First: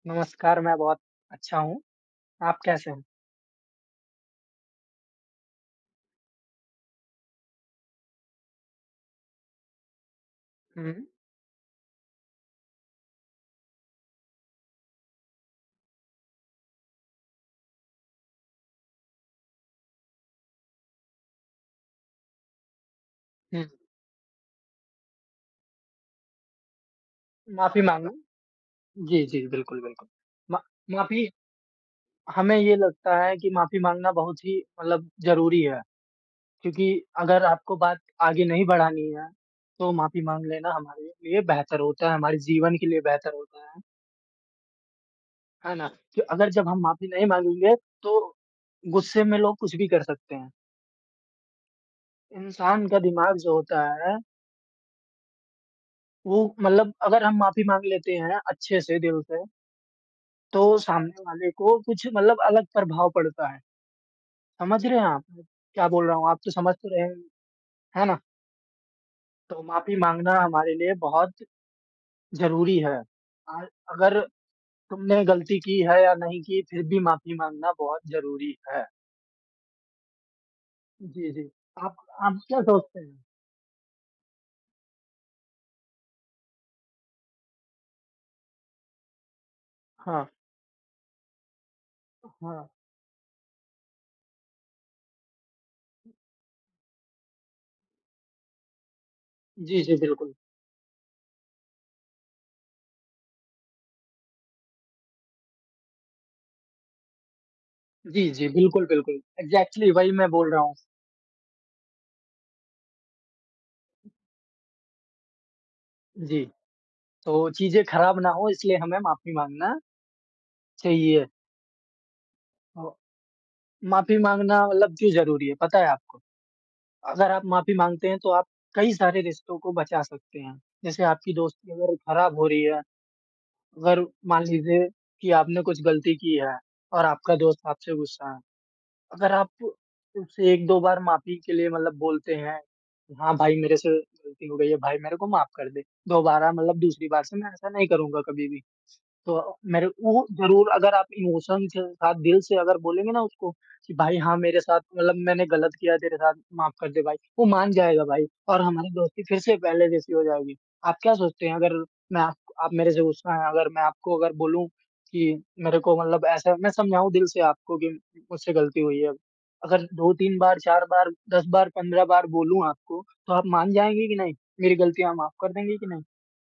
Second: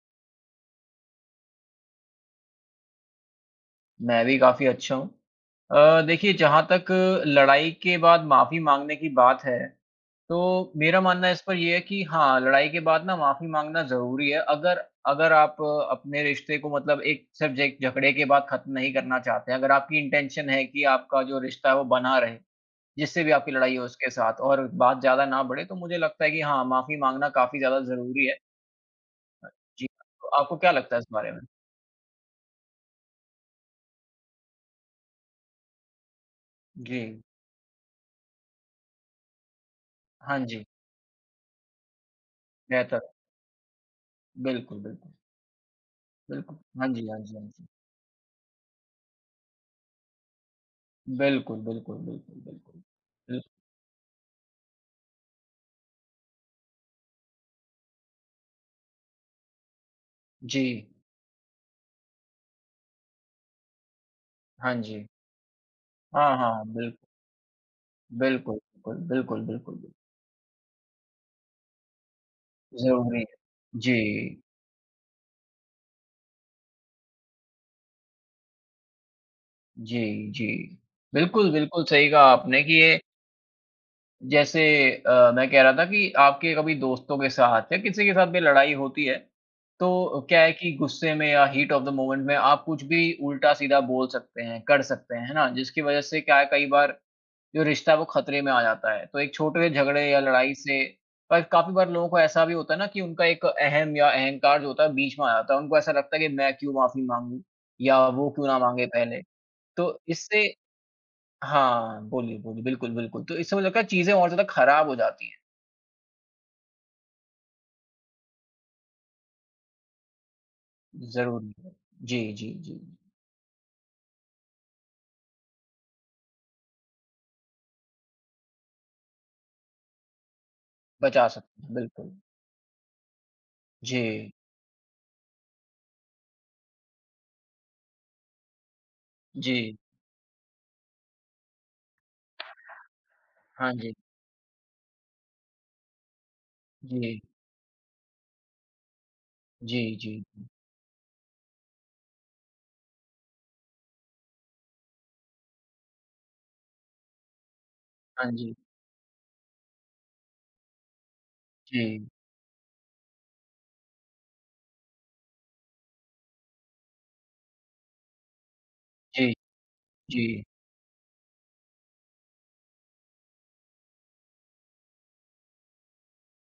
नमस्कार, मैं बहुत अच्छा हूँ। आप कैसे हो? मैं भी काफ़ी अच्छा हूँ। अ, देखिए जहाँ तक लड़ाई के बाद माफ़ी माँगने की बात है, तो मेरा हुँ। मानना इस पर ये है कि हाँ लड़ाई के बाद ना माफ़ी माँगना ज़रूरी है, अगर अगर आप अपने रिश्ते को मतलब एक सिर्फ़ ज एक झगड़े के बाद ख़त्म नहीं करना चाहते हैं। अगर आपकी इंटेंशन है कि आपका जो रिश्ता है वो बना रहे, जिससे भी आपकी हुँ। लड़ाई हो उसके साथ और बात ज़्यादा ना बढ़े, तो मुझे लगता है कि हाँ, माफ़ी माँगना काफ़ी ज़्यादा माफ़ी माँगना, ज़रूरी है। जी, जी अ, बिल्कुल, जी हाँ, बिल्कुल। तो आपको मा क्या लगता है इस माफ़ी बारे में? हमें ये लगता है कि माफ़ी माँगना बहुत ही मतलब ज़रूरी है, क्योंकि जी। अगर आपको बात आगे नहीं बढ़ानी हैं, तो माफ़ी हाँ माँग जी। लेना हमारे लिए बेहतर होता है, हमारे जीवन के बेहतर। लिए बेहतर होता है। बिल्कुल, बिल्कुल। है ना? कि अगर बिल्कुल, जब हम हाँ माफ़ी जी, हाँ नहीं जी, हाँ जी। माँगेंगे, तो गुस्से में लोग कुछ भी कर सकते हैं। बिल्कुल, बिल्कुल, बिल्कुल, बिल्कुल। इंसान का दिमाग बिल जो होता है वो मतलब अगर हम माफ़ी माँग लेते हैं, अच्छे से, दिल से तो जी। सामने वाले को कुछ मतलब अलग प्रभाव पड़ता है। हाँ समझ रहे हैं जी। आप? क्या बोल रहा हूँ, हाँ, आप तो हाँ, समझ तो बिल रहे हैं ही, है ना? बिल्कुल, बिल्कुल, बिल्कुल, तो बिल्कुल, बिल माफ़ी माँगना हमारे लिए बहुत, ज़रूरी है। ज़रूरी। अ, जी। अगर तुमने गलती की है या नहीं की, फिर भी माफ़ी माँगना बहुत ज़रूरी है। जी, जी। जी, जी, बिल्कुल, बिल्कुल आप सही कहा आप क्या आपने कि सोचते ये हैं? जैसे अ, मैं कह रहा था कि आपके कभी दोस्तों के साथ या किसी के साथ भी लड़ाई होती है, तो अ, हाँ। क्या है कि गुस्से में या हीट ऑफ़ द मोमेंट में आप हाँ। कुछ भी उल्टा-सीधा बोल सकते हैं, कर सकते हैं, है ना? जिसकी वज़ह से क्या है कई बार जो रिश्ता है वो ख़तरे में आ जाता है, तो एक छोट वे जी, जी, झगड़े या बिल्कुल। लड़ाई से पर काफ़ी बार लोगों को ऐसा भी होता है ना कि उनका एक अहम या अहंकार जो होता है बीच में आ जाता है, उनको ऐसा लगता है कि मैं क्यों माफ़ी माँगू या जी, वो जी, क्यों ना बिल्कुल, माँगे बिल्कुल। पहले? इग्ज़ैक्टली तो वही मैं इससे बोल रहा हूँ। हाँ, बोलिए, बोलिए, बिल्कुल, बिल्कुल तो इससे वो लगता है चीज़ें और ज़्यादा ख़राब हो जाती हैं। जी। तो चीज़ें ख़राब ना हो इसलिए हमें माफ़ी माँगना चाहिए। ज़रूरी है। जी, जी, जी। अ, माफ़ी माँगना मतलब क्यों ज़रूरी है, पता है आपको? अगर आप माफ़ी माँगते हैं तो आप कई सारे रिश्तों को बचा सकते हैं। जैसे बचा आपकी सकते दोस्ती हैं, अगर बिल्कुल। ख़राब हो रही है, अगर जी। मान लीजिए कि आपने कुछ गलती की है और आपका दोस्त आपसे गुस्सा है। अगर आप जी। उसे 1-2 बार माफ़ी के लिए मतलब बोलते हैं, कि हाँ भाई हाँ मेरे से जी। गलती हो गई है, भाई मेरे को माफ कर दे, दोबारा मतलब दूसरी जी। बार से मैं ऐसा नहीं करूँगा कभी भी। तो मेरे जी, जी, उ जी। ज़रूर अगर आप इमोशन के साथ दिल से अगर बोलेंगे ना उसको, कि भाई हाँ मेरे साथ मतलब मैंने गलत किया तेरे साथ, माफ कर दे भाई, वो मान जाएगा भाई हाँ जी। और हमारी दोस्ती फिर से पहले जैसी हो जाएगी। आप क्या सोचते हैं अगर जी। मैं आप आप मेरे से गुस्सा हैं, अगर मैं आपको अगर बोलूँ कि मेरे को मतलब ऐसे मैं समझाऊँ दिल से आपको कि मुझसे गलती हुई है, जी। अगर 2-3 जी। बार, 4 बार, 10 बार, 15 बार बोलूँ आपको, तो आप मान जाएँगे कि नहीं? मेरी गलतियाँ आप माफ कर देंगे कि नहीं?